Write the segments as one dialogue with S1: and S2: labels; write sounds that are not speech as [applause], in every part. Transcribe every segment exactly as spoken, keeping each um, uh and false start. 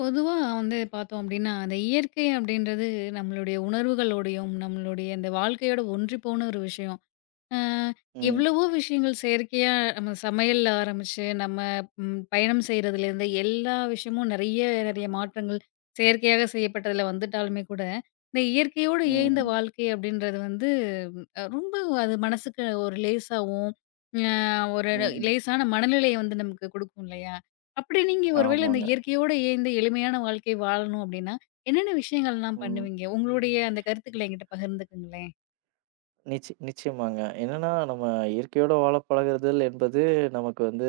S1: பொதுவா வந்து பார்த்தோம் அப்டின்னா, அந்த இயற்கை அப்டின்றது நம்மளுடைய உணர்வுகளோடையும், நம்மளுடைய இந்த வாழ்க்கையோட ஒன்றி போன ஒரு விஷயம். அ
S2: ம்,
S1: எவ்வளவோ விஷயங்கள் செயற்கையா நம்ம சமையல்ல ஆரம்பிச்சு, நம்ம ம் பயணம் செய்றதுலேருந்து எல்லா விஷயமும் நெறைய நெறைய மாற்றங்கள் செயற்கையாக செய்யப்பட்டதுல வந்துட்டாலுமே கூட, இந்த இயற்கையோடு இயைந்த
S2: ம்,
S1: வாழ்க்கை அப்படின்றது வந்து அ ரொம்ப அது மனசுக்கு ஒரு லேசாவும், அ ஒரு
S2: ம்.
S1: லேசான மனநிலைய வந்து நமக்கு குடுக்கும் இல்லையா? அப்படி நீங்க ஒருவேள இந்த
S2: ஆமாங்க.
S1: இயற்கையோடு இயைந்த எளிமையான வாழ்க்கை வாழணும் அப்படின்னா, என்னென்ன விஷயங்கள்லாம்
S2: ம்.
S1: பண்ணுவீங்க? உங்களுடைய அந்த கருத்துக்கள என்கிட்ட பகிர்ந்துக்கங்களேன்.
S2: நிச்ச நிச்சயமாங்க. என்னன்னா நம்ம இயற்கையோட வாழ பழகுறதல் என்பது நமக்கு வந்து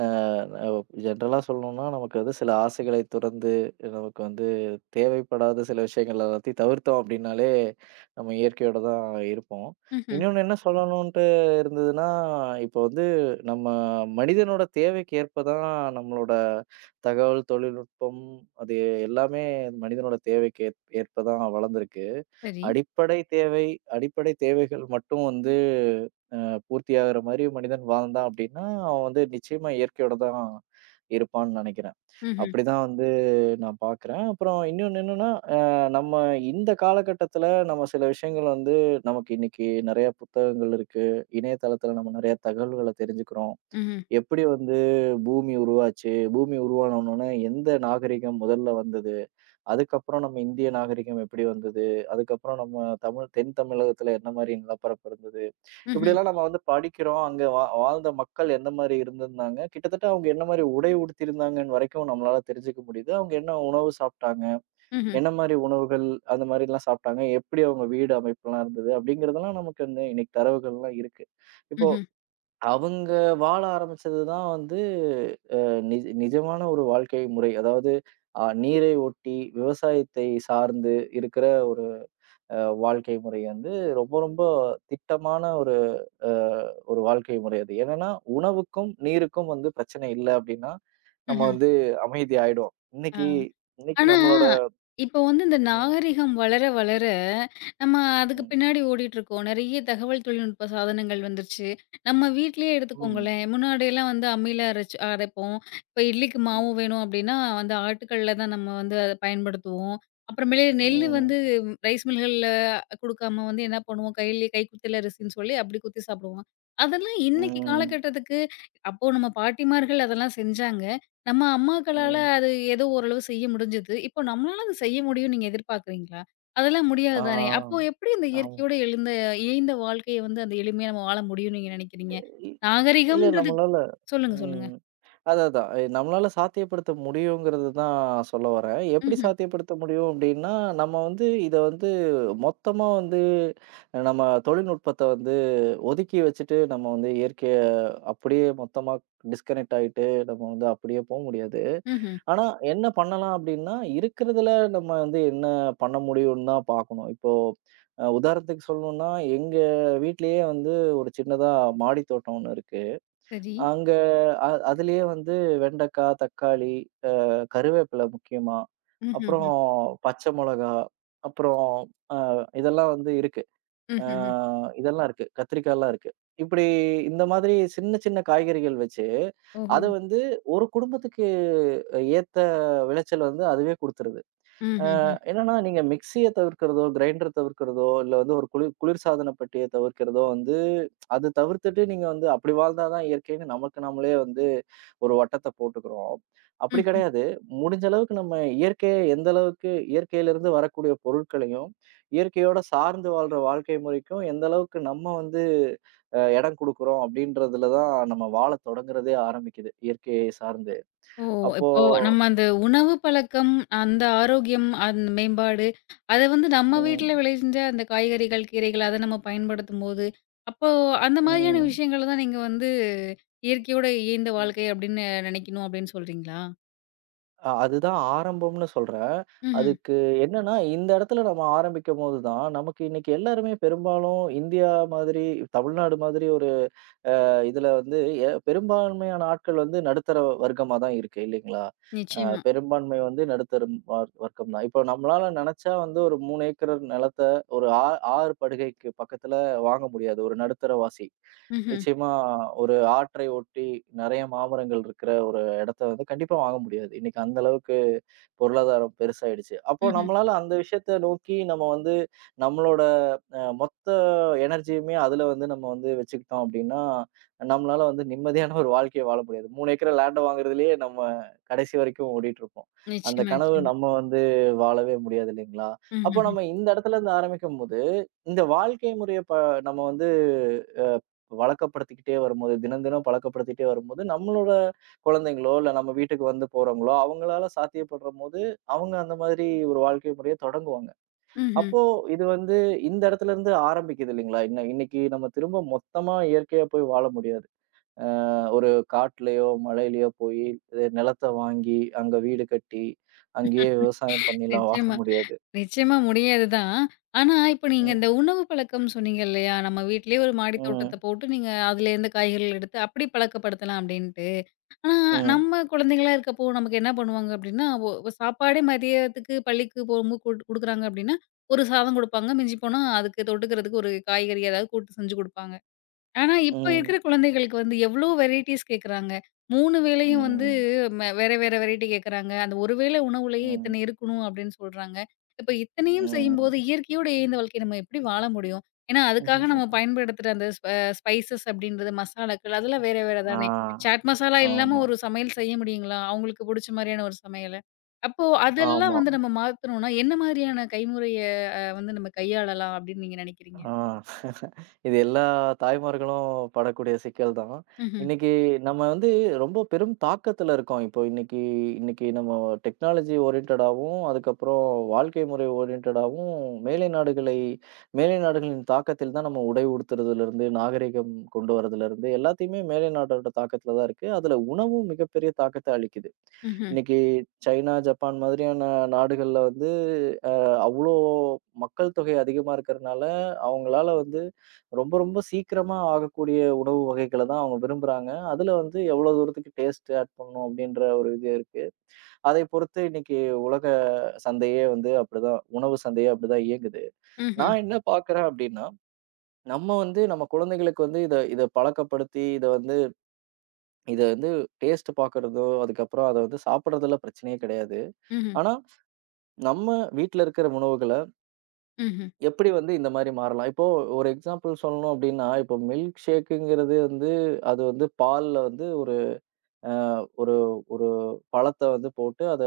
S2: அ ஜென்ரலா சொல்லணும்னா, நமக்கு வந்து சில ஆசைகளை துறந்து, நமக்கு வந்து தேவைப்படாத சில விஷயங்கள் எல்லாத்தையும் தவிர்த்தோம் அப்படின்னாலே, நம்ம இயற்கையோட தான் இருப்போம்.
S1: ம்ஹ்ம்.
S2: இன்னொன்னு என்ன சொல்லணுன்ட்டு இருந்ததுன்னா, இப்போ வந்து நம்ம மனிதனோட தேவைக்கு ஏற்ப தான் நம்மளோட தகவல் தொழில்நுட்பம், அது எல்லாமே மனிதனோட தேவைக்கு ஏற் ஏற்ப தான் வளர்ந்திருக்கு.
S1: சரி.
S2: அடிப்படை தேவை, அடிப்படை தேவைகள் மட்டும் வந்து பூர்த்தியாகுற மாரி மனிதன் வாழ்ந்தான் அப்டின்னா, அவன் வந்து நிச்சயமா இயற்கையோட தான் இருப்பான்னு நெனைக்கிறேன்.
S1: ம்ஹ்ம்.
S2: அப்படிதான் வந்து நான் பார்க்குறேன். அப்புறம் இன்னொன்னு என்னன்னா, அ நம்ம இந்த காலகட்டத்தில நம்ம சில விஷயங்கள் வந்து நமக்கு இன்னைக்கு நெறைய புத்தகங்கள் இருக்கு. இணையதளத்தில நம்ம நெறைய தகவல்கள தெரிஞ்சுக்கிறோம்.
S1: ம்ஹ்ம்.
S2: எப்படி வந்து பூமி உருவாச்சு? பூமி உருவான உடனே எந்த நாகரிகம் முதல்ல வந்தது? அதுக்கப்புறம் நம்ம இந்திய நாகரிகம் எப்படி வந்தது? அதுக்கப்புறம் நம்ம தமிழ் தென் தமிழகத்துல என்ன மாரி நிலப்பரப்பு இருந்தது?
S1: ம்ஹ்ம்.
S2: இப்படியெல்லாம் நம்ம வந்து படிக்கிறோம். அங்க வா வாழ்ந்த மக்கள் எந்த மாரி இருந்திருந்தாங்க? கிட்டத்தட்ட அவங்க என்ன மாரி உடை உடுத்தியிருந்தாங்கன்னு வரைக்கும் நம்மளால தெரிஞ்சுக்க முடியுது. அவங்க என்ன உணவு சாப்பிட்டாங்க?
S1: ம்ஹ்ம்.
S2: என்ன மாரி உணவுகள் அந்த மாரிலாம் சாப்பிட்டாங்க? எப்படி அவங்க வீடு அமைப்புலாம் இருந்தது? அப்படிங்கிறதெல்லாம் நமக்கு வந்து இன்னைக்கு தரவுகள்லாம் இருக்கு. இப்போ
S1: ம்ஹ்ம்.
S2: அவங்க வாழ ஆரம்பிச்சது தான் வந்து நிஜ நிஜமான ஒரு வாழ்க்கை முறை. அதாவது அ நீரை ஒட்டி விவசாயத்தை சார்ந்து இருக்கிற ஒரு அ வாழ்க்கை முறை வந்து ரொம்ப ரொம்ப திட்டமான ஒரு அ ஒரு வாழ்க்கை முறை அது. என்னன்னா, உணவுக்கும், நீருக்கும் வந்து பிரச்சனை இல்ல அப்டின்னா, நம்ம
S1: ம்ஹ்ம்.
S2: வந்து அமைதி ஆயிடுவோம்.
S1: ஆ.
S2: இன்னைக்கு இன்னைக்கு
S1: ஆனா,
S2: நம்மளோட
S1: இப்போ வந்து இந்த
S2: ம்,
S1: நாகரிகம் வளர வளர, நம்ம அதுக்கு
S2: ம்,
S1: பின்னாடி ஓடிட்டுருக்கோம். நெறைய தகவல் தொழில்நுட்ப சாதனங்கள் வந்துருச்சு. நம்ம வீட்லயே
S2: ம்,
S1: எடுத்துக்கோங்களேன், முன்னாடியெல்லாம் வந்து அம்மில அரைச்சு அரைப்போம். இப்போ இட்லிக்கு மாவு
S2: ம்,
S1: வேணும் அப்டின்னா, வந்து ஆட்டுக்கல்ல தான் நம்ம வந்து அத பயன்படுத்துவோம். அப்புறமேலு நெல்லு வந்து
S2: ம்,
S1: ரைஸ் மில்கள்ல குடுக்காம வந்து என்ன பண்ணுவோம், கையிலயே கைக்குத்தல் அரிசின்னு சொல்லி அப்டி குத்தி சாப்பிடுவோம். அதெல்லாம் இன்னைக்கு
S2: ம்,
S1: காலகட்டத்துக்கு அப்போ நம்ம பாட்டிமார்கள் அதெல்லாம் செஞ்சாங்க. நம்ம அம்மாக்களால
S2: ம்.
S1: அது ஏதோ ஓரளவு செய்ய முடிஞ்சது. இப்போ நம்மளால அது செய்ய முடியும்னு நீங்க எதிர்பார்க்குறீங்களா? அதெல்லாம் முடியாது
S2: ஆ,
S1: தானே! அப்போ எப்படி அந்த
S2: ஆமா.
S1: இயற்கையோட எழுந்த இயைந்த வாழ்க்கைய வந்து அந்த எளிமையா நம்ம வாழ முடியும்னு நீங்க நினைக்கிறீங்க?
S2: இ இல்ல
S1: நாகரிகம்ன்றது
S2: நம்மளால
S1: சொல்லுங்க, சொல்லுங்க.
S2: ம். அதான், அதான். எ நம்மளால சாத்தியப்படுத்த முடியுங்கிறது தான் சொல்ல வரேன். எப்படி
S1: ம்ஹ்ம்,
S2: சாத்தியப்படுத்த முடியும் அப்படின்னா, நம்ம வந்து இத வந்து மொத்தமா வந்து நம்ம தொழில்நுட்பத்த வந்து ஒதுக்கி வச்சுட்டு, நம்ம வந்து இயற்கைய அப்படியே மொத்தமா டிஸ்கனெக்ட் ஆயிட்டு, நம்ம வந்து அப்படியே போ முடியாது.
S1: ம்ஹ்ம்.
S2: ஆனா என்ன பண்ணலாம் அப்படின்னா, இருக்கிறதுல நம்ம வந்து என்ன பண்ண முடியும்னு தான் பார்க்கணும். இப்போ அ உதாரணத்துக்கு சொல்லணும்னா, எங்க வீட்லயே வந்து ஒரு சின்னதா மாடி தோட்டம் ஒண்ணு இருக்கு.
S1: சரி.
S2: அங்க அ அதிலேயே வந்து வெண்டைக்காய், தக்காளி, அ கருவேப்பிலை முக்கியமா,
S1: ம்ஹ்ஹ்ம்,
S2: அப்புறம் பச்சை மொளகா, அப்புறம் அ இதெல்லாம் வந்து இருக்கு. அ
S1: ம்ஹ்ஹ்ம்.
S2: இதெல்லாம் இருக்கு. கத்திரிக்காய்லாம் இருக்கு. இப்படி இந்த மாதிரி சின்ன சின்ன காய்கறிகள் வச்சு,
S1: ஓஹோ!
S2: அது வந்து ஒரு குடும்பத்துக்கு ஏத்த விளைச்சல் வந்து அதுவே குடுத்துருது.
S1: ம்ஹ்ஹ்ம்,
S2: என்னன்னா, நீங்க மிக்ஸிய தவிர்க்கிறதோ, கிரைண்டர் தவிர்க்கிறதோ, இல்ல வந்து ஒரு குளிர் குளிர்சாதன பெட்டிய தவிர்க்கிறதோ வந்து, அது தவிர்த்துட்டு நீங்க வந்து அப்படி வாழ்ந்தா தான் இயற்கைன்னு நமக்கு நாமளே வந்து ஒரு வட்டத்த போட்டுக்கிறோம். அப்படி
S1: ம்.
S2: கிடையாது. முடிஞ்ச அளவுக்கு நம்ம இயற்கைய எந்த அளவுக்கு இயற்கையிலிருந்து வரக்கூடிய பொருட்களையும், இயற்கையோட சார்ந்து வாழ்ற வாழ்க்கை முறைக்கும் எந்த அளவுக்கு நம்ம வந்து அ இடம் குடுக்குறோம் அப்படின்றதுல தான் நம்ம வாழத் தொடங்குறதே ஆரம்பிக்குது, இயற்கையை சார்ந்து.
S1: ஓ!
S2: அப்போ
S1: இப்போ நம்ம அந்த உணவு பழக்கம், அந்த ஆரோக்கியம், அந்த மேம்பாடு, அத வந்து நம்ம வீட்ல
S2: ம்,
S1: விளைஞ்ச அந்த காய்கறிகள், கீரைகள் அத நம்ம பயன்படுத்தும்போது, அப்போ அந்த மாதிரியான
S2: ம்,
S1: விஷயங்கள தான் நீங்க வந்து இயற்கையோட இயைந்த
S2: ம்.
S1: வாழ்க்கை அப்படின்னு நினைக்கணும் அப்படின்னு சொல்றீங்களா?
S2: அ அதுதான் ஆரம்பம்னு சொல்றேன்.
S1: ம்ஹ்ம்.
S2: அதுக்கு என்னன்னா, இந்த இடத்துல நம்ம ஆரம்பிக்கும்போது தான், நமக்கு இன்னைக்கு எல்லாருமே பெரும்பாலும் இந்தியா மாதிரி, தமிழ்நாடு மாதிரி இதுல வந்து எ பெரும்பான்மையான ஆட்கள் வந்து நடுத்தர வர்க்கமா தான் இருக்கு இல்லைங்களா? அ
S1: நிச்சயமா.
S2: பெரும்பான்மை வந்து நடுத்தரம் வர் வர்க்கம் தான். இப்போ நம்மளால நெனச்சா வந்து ஒரு மூன்று ஏக்கர் நிலத்த ஒரு ஆ ஆறு படுகைக்கு பக்கத்துல வாங்க முடியாது. ஒரு நடுத்தரவாசி.
S1: ம்ஹ்ம்.
S2: நிச்சயமா ஒரு ஆற்றை ஒட்டி நெறைய மாமரங்கள் இருக்கிற ஒரு இடத்த வந்து கண்டிப்பா வாங்க முடியாது. இன்னைக்கு அந்த அளவுக்கு பொருளாதாரம் பெருசாயிடுச்சு. அப்போ
S1: ம்ஹ்ம்.
S2: நம்மளால அந்த விஷயத்த நோக்கி நம்ம வந்து நம்மளோட அ மொத்த எனர்ஜியுமே அதுல வந்து நம்ம வந்து வச்சுக்கிட்டோம் அப்டின்னா நம்மளால வந்து நிம்மதியான ஒரு வாழ்க்கைய வாழ முடியாது. மூன்று ஏக்கர் லேண்ட வாங்குறதுலயே நம்ம கடைசி வரைக்கும் ஓடிட்டுருப்போம். அந்த
S1: நிச்சயமா,
S2: கனவு
S1: நிச்சயமா.
S2: நம்ம வந்து வாழவே முடியாது இல்லைங்களா? அப்போ
S1: ம்ஹ்ஹ்ம்.
S2: நம்ம இந்த இடத்துலருந்து ஆரம்பிக்கும்போது, இந்த வாழ்க்கை முறைய ப நம்ம வந்து அ வழக்கப்படுத்திக்கிட்டே வரும்போது, தினம் தினம் பழக்கப்படுத்திட்டே வரும்போது, நம்மளோட குழந்தைங்களோ, இல்ல நம்ம வீட்டுக்கு வந்து போறவங்களோ, அவங்களால சாத்தியப்படும்போது, அவங்க அந்த மாதிரி ஒரு வாழ்க்கை முறைய தொடங்குவாங்க.
S1: ம்ஹ்ம்.
S2: அப்போ இது வந்து இந்த இடத்துலருந்து ஆரம்பிக்குது இல்லைங்களா? இன்ன இன்னைக்கு நம்ம திரும்ப மொத்தமா இயற்கையா போய் வாழ முடியாது. அஹ் ஒரு காட்டுலயோ, மலையிலயோ போயி இது நிலத்த வாங்கி, அங்க வீடு கட்டி, அங்கேயே விவசாயம் பண்ணிலாம் வாழ
S1: நிச்சயமா.
S2: முடியாது.
S1: நிச்சயமா முடியாது தான். ஆனா, இப்ப நீங்க
S2: ம்,
S1: இந்த உணவு பழக்கம் சொன்னீங்க இல்லையா? நம்ம வீட்லயே ஒரு மாடி
S2: ம்,
S1: தோட்டத்த போட்டு, நீங்க அதுலேருந்து காய்கறிகள் எடுத்து அப்படி பழக்கப்படுத்தலாம் அப்படின்ட்டு. ஆனா,
S2: ம்,
S1: நம்ம குழந்தைங்களா இருக்கப்போ நமக்கு என்ன பண்ணுவாங்க அப்டின்னா, ஒ ஒ- சாப்பாடே மதியத்துக்கு பள்ளிக்கு போகும்போது குடுக்குறாங்க அப்டின்னா, ஒரு சாதம் குடுப்பாங்க. மிஞ்சி போனா அதுக்கு தொட்டுக்கிறதுக்கு ஒரு காய்கறி ஏதாவது கூட்டு செஞ்சு குடுப்பாங்க. ஆனா, இப்ப
S2: ம்,
S1: இருக்கிற குழந்தைகளுக்கு வந்து எவ்ளோ வெரைட்டீஸ் கேட்குறாங்க. மூணு வேளையும் வந்து
S2: ம்,
S1: ம வேற, வேற வெரைட்டி கேட்குறாங்க. அந்த ஒரு வேளை உணவுலயே
S2: ம்,
S1: இத்தனை இருக்கணும் அப்டின்னு சொல்றாங்க. இப்ப இத்தனையும்
S2: ம்.
S1: செய்யும்போது இயற்கையோடு இயைந்த வாழ்க்கைய நம்ம எப்டி வாழ முடியும்? ஏன்னா, அதுக்காக நம்ம
S2: ம்.
S1: பயன்படுத்துற அந்த ஸ்ப ஸ்பைசஸ் அப்டின்றது மசாலாக்கள் அதெல்லாம் வேற, வேற
S2: ஆ,
S1: தானே. சாட் மசாலா இல்லாம
S2: ஆமா,
S1: ஒரு சமையல் செய்ய முடியுங்களா? அவங்களுக்கு புடிச்ச மாரியான ஒரு சமையல. அப்போ அதெல்லாம்
S2: ஆமா.
S1: வந்து நம்ம மாத்தணும்னா, என்ன மாதிரியான கைமுறைய வந்து நம்ம கையாளலாம் அப்டின்னு நீங்க நெனைக்கிறீங்க?
S2: ஆ. இது எல்லா தாய்மார்களும் படக்கூடிய சிக்கல் தான்.
S1: ம்ஹ்ம்.
S2: இன்னைக்கு நம்ம வந்து ரொம்ப பெரும் தாக்கத்துல இருக்கோம். இப்போ இன்னைக்கு இன்னைக்கு நம்ம டெக்னாலஜி ஓரியன்டடாவும், அதுக்கப்புறம் வாழ்க்கை முறை ஓரியன்டடாவும் மேலை நாடுகளை மேலை நாடுகளின் தாக்கத்தில் தான் நம்ம உடை உடுத்துறதுலருந்து, நாகரிகம் கொண்டு வரதுலருந்து எல்லாத்தையுமே மேலை நாட்டோட தாக்கத்துல தான் இருக்கு. அதுல உணவும் மிகப்பெரிய தாக்கத்த அளிக்குது.
S1: ம்ஹ்ம்.
S2: இன்னைக்கு சைனா, ஜப்பான் மாதிரியான நாடுகள்ல வந்து அ அவ்ளோ மக்கள் தொகை அதிகமா இருக்கறனால, அவங்களால வந்து ரொம்ப, ரொம்ப சீக்கிரமா ஆகக்கூடிய உணவு வகைகள தான் அவங்க விரும்புறாங்க. அதுல வந்து எவ்வளவு தூரத்துக்கு டேஸ்ட் ஆட் பண்ணணும் அப்படின்ற ஒரு இது இருக்கு. அதைப் பொறுத்து இன்னைக்கு உலக சந்தையே வந்து அப்படிதான் உணவு சந்தையே அப்படிதான் இயங்குது.
S1: ம்ஹ்ம்.
S2: நான் என்ன பார்க்கிறேன் அப்படின்னா, நம்ம வந்து நம்ம குழந்தைகளுக்கு வந்து இத இத பழக்கப்படுத்தி, இத வந்து இத வந்து டேஸ்ட் பார்க்கிறதோ, அதுக்கப்புறம் அத வந்து சாப்பிடுறதுல பிரச்சனையே கிடையாது.
S1: ம்ஹ்ம்.
S2: ஆனா, நம்ம வீட்ல இருக்கிற உணவுகள
S1: ம்ஹ்ம்.
S2: எப்படி வந்து இந்த மாரி மாறலாம்? இப்போ ஒரு எக்ஸாம்பிள் சொல்லணும் அப்டின்னா, இப்போ மில்க் ஷேக்குங்கிறது வந்து அது வந்து பால்ல வந்து ஒரு அ ஒரு ஒரு பழத்த வந்து போட்டு அத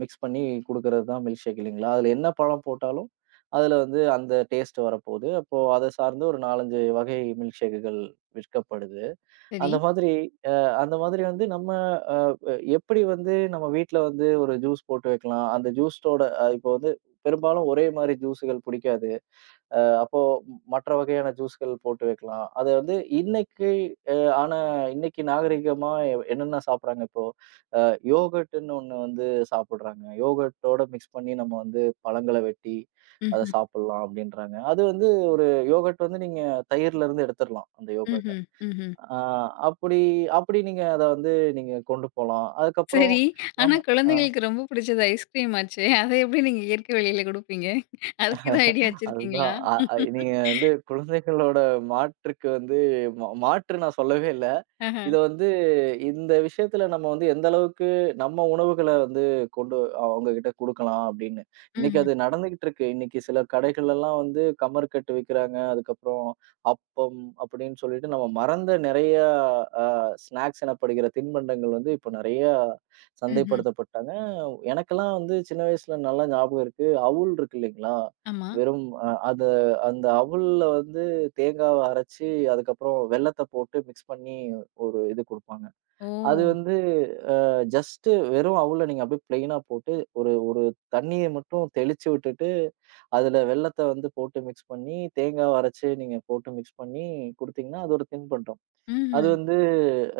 S2: மிக்ஸ் பண்ணி குடுக்குறது தான் மில்க் ஷேக் இல்லைங்களா? அதுல என்ன பழம் போட்டாலும், அதுல வந்து அந்த டேஸ்ட் வரப்போது. அப்போ அத சார்ந்து ஒரு நான்கு, அஞ்சு வகை மில்க் ஷேக்குகள் விற்கப்படுது.
S1: சரி.
S2: அந்த மாதிரி அ அந்த மாதிரி வந்து நம்ம அ எ எப்படி வந்து நம்ம வீட்ல வந்து ஒரு ஜூஸ் போட்டு வைக்கலாம்? அந்த ஜூஸோட அ இப்போ வந்து பெரும்பாலும் ஒரே மாரி ஜூஸுகள் பிடிக்காது. அ அப்போ மற்ற வகையான ஜூஸ்கள் போட்டு வைக்கலாம். அத வந்து இன்னைக்கு அ ஆனா இன்னைக்கு நாகரீகமா என்னென்ன சாப்பிடுறாங்க இப்போ, அ யோகர்ட்ன்னு ஒண்ணு வந்து சாப்பிடுறாங்க. யோகர்ட்டோட மிக்ஸ் பண்ணி நம்ம வந்து பழங்கள வெட்டி அத
S1: ம்ஹ்ம்,
S2: சாப்பிடலாம் அப்படின்றாங்க. அது வந்து ஒரு யோகர்ட் வந்து நீங்க தயிர்ல இருந்து எடுத்துரலாம், அந்த யோகர்ட்ட.
S1: ம்ஹ்ம், ம்ஹ்ம்.
S2: ஆ அப்படி அப்படி நீங்க அத வந்து நீங்க கொண்டு போலாம். அதுக்கப்புறம்
S1: சரி. ஆனா
S2: நம்ம ஆ
S1: குழந்தைகளுக்கு ரொம்ப பிடிச்சது ஐஸ்கிரீம் ஆச்சே! அத எப்படி நீங்க இயற்கை வழியில குடுப்பீங்க? அதுக்கு ஏதும் ஐடியா வச்சிருக்கீங்களா?
S2: அதுதான். அ அ நீங்க வந்து குழந்தைகளோட மாற்றுக்கு வந்து மா மாற்று நான் சொல்லவே இல்ல.
S1: ஆஹ.
S2: இத வந்து இந்த விஷயத்துல நம்ம வந்து எந்த அளவுக்கு நம்ம உணவுகள வந்து கொண்டு அவங்க கிட்ட குடுக்கலாம் அப்படின்னு. இன்னைக்கு அது
S1: ம்ஹ்ம்,
S2: நடந்துகிட்டு இருக்கு. இன்னைக்கு சில கடைகள்லாம் வந்து கமர் கட்டு விக்கிறாங்க. அதுக்கப்புறம் அப்பம் அப்படின்னு சொல்லிட்டு நம்ம மறந்த நிறைய அ ஸ்நாக்ஸ் எனப்படுகிற தின்பண்டங்கள் வந்து இப்ப நிறைய
S1: ம்ஹ்ம்.
S2: சந்தைப்படுத்தப்பட்டாங்க. எனக்கெல்லாம் வந்து சின்ன வயசுல நல்லா ஞாபகம் இருக்கு. அவுல் இருக்கு இல்லைங்களா?
S1: ஆமா.
S2: வெறும் அ அத அந்த அவுல்ல வந்து தேங்காவ அரைச்சு அதுக்கப்புறம் வெல்லத்த போட்டு மிக்ஸ் பண்ணி ஒரு இது குடுப்பாங்க.
S1: ஓ!
S2: அது வந்து ஜஸ்ட்டு வெறும் அவுல நீங்க அப்படியே பிளெயினா போட்டு, ஒரு ஒரு தண்ணீய மட்டும் தெளிச்சு விட்டுட்டு, அதுல வெல்லத்த வந்து போட்டு மிக்ஸ் பண்ணி, தேங்காவ அரைச்சு நீங்க போட்டு மிக்ஸ் பண்ணி குடுத்தீங்கன்னா, அது ஒரு தின்பண்டம். அது
S1: ம்ஹ்ம்.
S2: வந்து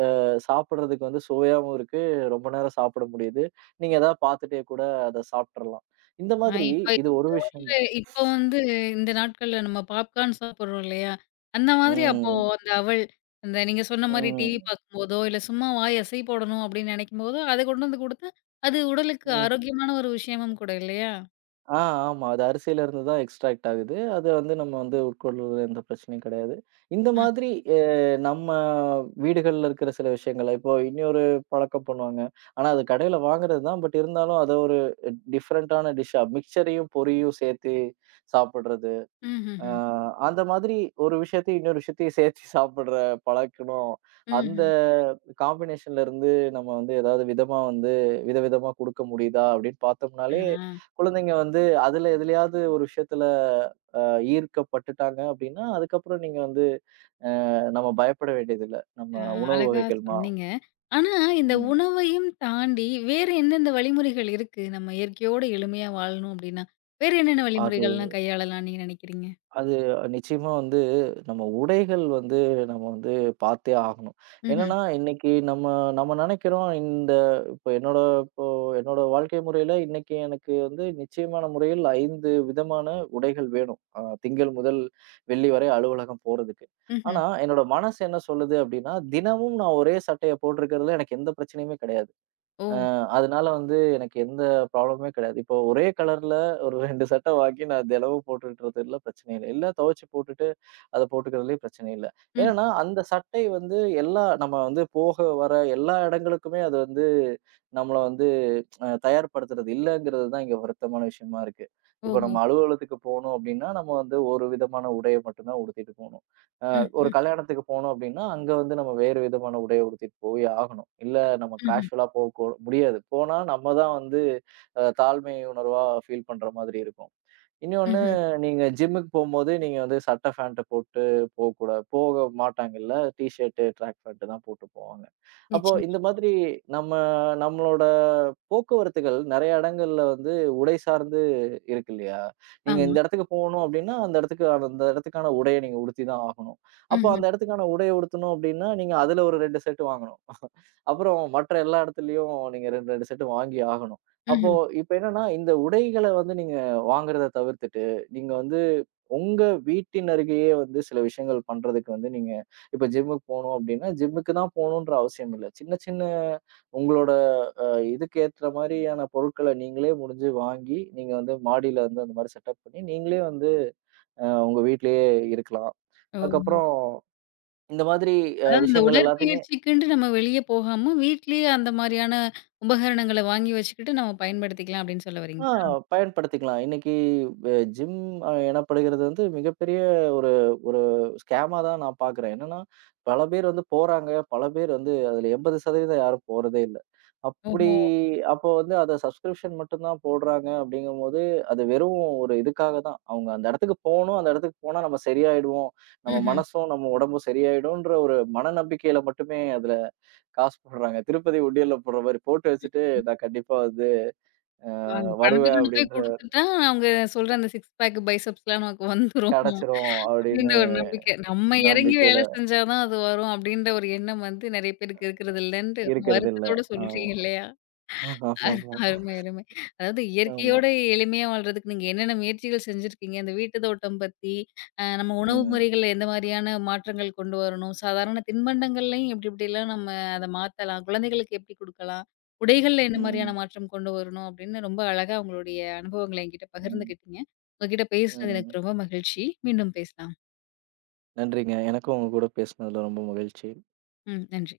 S2: அ சாப்பிடுறதுக்கு வந்து சுவையாவும் இருக்கு. ரொம்ப நேரம் சாப்பிட முடியுது. நீங்க ஏதாவது பார்த்துட்டே கூட அத சாப்ட்றலாம். இந்த
S1: ஆ
S2: மாதிரி
S1: இப்ப
S2: இது ஒரு
S1: இந்த
S2: விஷயம்
S1: ஊர்ல
S2: தான்.
S1: இப்ப வந்து இந்த நாட்கள்ல நம்ம பாப்கார்ன் சாப்பிடுறோம் இல்லையா? அந்த மாதிரி அப்போ
S2: ம்.
S1: அந்த அவல், அந்த நீங்க சொன்ன மாரி டிவி
S2: ம்.
S1: பார்க்கும்போதோ, இல்ல சும்மா வாய் அசை போடணும் அப்படின்னு நினைக்கும்போதோ, அத கொண்டு வந்து குடுத்தா, அது உடலுக்கு
S2: ம்.
S1: ஆரோக்கியமான ஒரு விஷயமும் கூட இல்லையா?
S2: ஆ, ஆமா. அது அரிசியில இருந்து தான் எக்ஸ்ட்ராக்ட் ஆகுது. அது வந்து நம்ம வந்து உட்கொள்றதுல எந்த பிரச்சனையும் கிடையாது. இந்த
S1: ஆ.
S2: மாதிரி அ நம்ம வீடுகள்ல இருக்கிற சில விஷயங்கள், இப்போ இன்னொரு பழக்கம் பண்ணுவாங்க. ஆனா அது கடையில வாங்குறது தான். பட் இருந்தாலும் அத ஒரு டிஃபரண்டான டிஷ்ஷா மிக்ஸ்சரையும் பொரியும் சேர்த்து சாப்பிடுறது. அ
S1: ம்ஹ்ஹ்ம்.
S2: அந்த மாதிரி ஒரு விஷயத்தையும், இன்னொரு விஷயத்தையும் சேர்த்து [laughs] சாப்பிடுற பழக்கணும். அந்த
S1: ம்ஹ்ம்.
S2: காம்பினேஷன்ல இருந்து நம்ம வந்து ஏதாவது விதமா வந்து விதவிதமா குடுக்க முடியுதா அப்படின்னு
S1: ஆ,
S2: பார்த்தோம்னாலே, குழந்தைங்க வந்து அதுல எதுலயாவது ஒரு விஷயத்துல அ ஈர்க்கப்பட்டுட்டாங்க அப்படின்னா, அதுக்கப்புறம் நீங்க வந்து நம்ம பயப்பட வேண்டியதில்ல. நம்ம
S1: ஆ
S2: உணவு
S1: அழகா
S2: வகைகள் மா
S1: சொன்னீங்க. ஆனா, இந்த
S2: ம்.
S1: உணவையும் தாண்டி வேற எந்தெந்த வழிமுறைகள் இருக்கு? நம்ம இயற்கையோட எளிமையா வாழணும் அப்டின்னா, வேற என்னென்ன
S2: அது
S1: வழிமுறைகள்லாம் கையாளலாம்னு நீங்க நினைக்கிறீங்க?
S2: அது நிச்சயமா வந்து நம்ம உடைகள் வந்து நம்ம வந்து பார்த்தே ஆகணும்.
S1: ம்ஹ்ம்,
S2: என்னன்னா, இன்னைக்கு நம்ம நம்ம நெனைக்கிறோம் இந்த இப்ப என்னோட இப்போ என்னோட வாழ்க்கை முறையில இன்னைக்கு எனக்கு வந்து நிச்சயமான முறையில் ஐந்து விதமான உடைகள் வேணும். அ திங்கள் முதல் வெள்ளி வரை அலுவலகம் போறதுக்கு.
S1: ம்ஹ்ம்.
S2: ஆனா, என்னோட மனசு என்ன சொல்லுது அப்டின்னா, தினமும் நான் ஒரே சட்டைய போட்டிருக்கிறதுல எனக்கு எந்த பிரச்சனையுமே கிடையாது.
S1: ஓ!
S2: அதனால வந்து எனக்கு எந்த ப்ராப்ளமுமே கிடையாது. இப்போ ஒரே கலர்ல ஒரு ரெண்டு சட்ட வாங்கி நான் தினமும் போட்டுட்றதுல பிரச்சனை இல்ல. இல்ல துவைச்சு போட்டுட்டு அத போட்டுக்கிறதுலயும் பிரச்சனை இல்ல.
S1: ம்.
S2: ஏன்னா அந்த சட்டை வந்து எல்லா நம்ம வந்து போக, வர எல்லா இடங்களுக்குமே அது வந்து நம்மள வந்து அ தயார்படுத்துறது இல்லங்கிறது தான் இங்க வருத்தமான விஷயமா இருக்கு. இப்ப
S1: ஓஹோ!
S2: நம்ம அலுவலகத்துக்கு போனோம் அப்படின்னா, நம்ம வந்து ஒரு விதமான உடைய மட்டும் தான் உடுத்திட்டு போணும். அ ஒரு
S1: ம்ஹ்ம்,
S2: கல்யாணத்துக்கு போனோம் அப்படின்னா, அங்க வந்து நம்ம வேறு விதமான உடைய உடுத்திட்டு போய் ஆகணும். இல்ல நம்ம
S1: ம்ஹ்ம்,
S2: கேஷுவலா போக கூ முடியாது. போனா நம்ம தான் வந்து அ தாழ்மை உணர்வா ஃபீல் பண்ற மாதிரி இருக்கும். இன்னொன்னு
S1: ம்ஹ்ம்.
S2: நீங்க ஜிம்முக்கு போம்போது, நீங்க வந்து சட்ட, ஃபேண்ட்ட போட்டு போக்கூடா போக மாட்டாங்கல்ல. டீ ஷர்ட்டு, ட்ராக் பேண்ட் தான் போட்டு போவாங்க. அப்போ
S1: நிச்சயமா.
S2: இந்த மாதிரி நம்ம நம்மளோட போக்குவரத்துகள் நெறைய இடங்கள்ல வந்து உடை சார்ந்து இருக்கு இல்லையா? நீங்க
S1: ஆமா.
S2: இந்த இடத்துக்கு போணும் அப்டின்னா, அந்த இடத்துக்கு அந்த இடத்துக்கான உடைய நீங்க உடுத்தி தான் ஆகணும். அப்போ
S1: ம்ஹ்ம்,
S2: அந்த இடத்துக்கான உடைய உடுத்தணும் அப்டின்னா, நீங்க அதுல ஒரு ரெண்டு செட் வாங்கணும். அப்புறம் மற்ற எல்லா இடத்துலயும் நீங்க ரெண்டு, ரெண்டு செட் வாங்கி ஆகணும். அப்போ
S1: ம்ஹ்ம்.
S2: இப்ப என்னன்னா, இந்த உடைகள வந்து நீங்க வாங்குறத தவிர்த்துட்டு, நீங்க வந்து உங்க வீட்டின் அருகேயே வந்து சில விஷயங்கள் பண்றதுக்கு வந்து நீங்க இப்ப ஜிம்முக்கு போணும் அப்டின்னா, ஜிம்முக்கு தான் போணுன்ற அவசியம் இல்ல. சின்ன சின்ன உங்களோட அ இதுக்கு ஏற்ற மாரியான பொருட்கள நீங்களே முடிஞ்சு வாங்கி, நீங்க வந்து மாடியில வந்து அந்த மாரி செட்டப் பண்ணி, நீங்களே வந்து அ உங்க வீட்லயே இருக்கலாம்.
S1: ஓஹோ!
S2: அதுக்கப்புறம் இந்த மாதிரி அ
S1: அதாவது இந்த
S2: விஷயங்கள் எல்லாத்தையுமே
S1: உடற்பயிற்சிக்குன்ட்டு நம்ம வெளிய போகாம, வீட்லயே அந்த மாரியான உபகரணங்கள வாங்கி வச்சுக்கிட்டு நம்ம பயன்படுத்திக்கலாம் அப்டின்னு சொல்ல
S2: ஆ
S1: வரீங்களா?
S2: பயன்படுத்திக்கலாம். இன்னைக்கு அ ஜிம் அ எனப்படுகிறது வந்து மிகப்பெரிய ஒரு ஒரு ஸ்கேமா தான் நான் பார்க்குறேன். என்னன்னா, பல பேர் வந்து போறாங்க. பல பேர் வந்து அதுல எண்பது சதவீதம் யாரும் போறதே இல்ல. அப்படி
S1: ஓஹோ!
S2: அப்போ வந்து அத சப்ஸ்கிரிப்ஷன் மட்டும் தான் போடுறாங்க அப்படிங்கும்போது, அது வெறும் ஒரு இதுக்காக தான். அவங்க அந்த இடத்துக்கு போணும். அந்த இடத்துக்கு போனா நம்ம சரியாயிடுவோம். நம்ம
S1: ம்ஹ்ம்.
S2: மனசும், நம்ம உடம்பும் சரியாயிடும்ன்ற ஒரு மனநம்பிக்கையில மட்டுமே அதுல காசு போடுறாங்க. திருப்பதி உண்டியல்ல போடுற மாரி போட்டு வச்சுட்டு, நான் கண்டிப்பா வந்து
S1: அந்த பணத்த
S2: வருவேன்
S1: கொண்டு போய்
S2: அப்படின்ற
S1: குடுத்துட்டா, அவங்க சொல்ற அந்த சிக்ஸ் பேக் பைசெப்ஸ்லாம் நமக்கு வந்துரும்.
S2: கிடைச்சிரும்
S1: அப்டின்ற
S2: அப்படின்னு
S1: ஒரு நம்பிக்கை. நம்ம எறங்கி
S2: நம்பிக்கையில
S1: வேலை செஞ்சா தான் அது வரும். அப்டின்ற ஒரு எண்ணம் வந்து நெறைய பேருக்கு இருக்கிறது இல்லன்ட்டு ரொம்ப
S2: இருக்கறதில்ல.
S1: வருத்தத்தோட
S2: ஆமா.
S1: சொல்றீங்க இல்லையா? அரு
S2: ஆமாமா.
S1: அருமை, அருமை. அதாவது
S2: ஆமா.
S1: இயற்கையோட எளிமையா வாழ்றதுக்கு நீங்க என்னென்ன முயற்சிகள் செஞ்சிருக்கீங்க? இந்த வீட்டு தோட்டம் பத்தி, அ நம்ம உணவு
S2: ம்.
S1: முறைகள்ல எந்த மாரியான மாற்றங்கள் கொண்டு வரணும்? சாதாரண தின்பண்டங்கள்லயும் எப்டி எப்டிலாம் நம்ம அத மாத்தலாம்? குழந்தைகளுக்கு எப்டி குடுக்கலாம்? உடைகள்ல என்ன மாரியான
S2: ம்.
S1: மாற்றம் கொண்டு வரணும்? அப்டின்னு ரொம்ப அழகா உங்களுடைய அனுபவங்கள என்கிட்ட
S2: ம்.
S1: பகிர்ந்துக்கிட்டீங்க. உங்ககிட்ட பேசுனது
S2: ம்.
S1: எனக்கு ரொம்ப மகிழ்ச்சி. மீண்டும் பேசலாம்.
S2: நன்றிங்க. எனக்கும் உங்க கூட பேசினதுல ரொம்ப மகிழ்ச்சி.
S1: ம். நன்றி.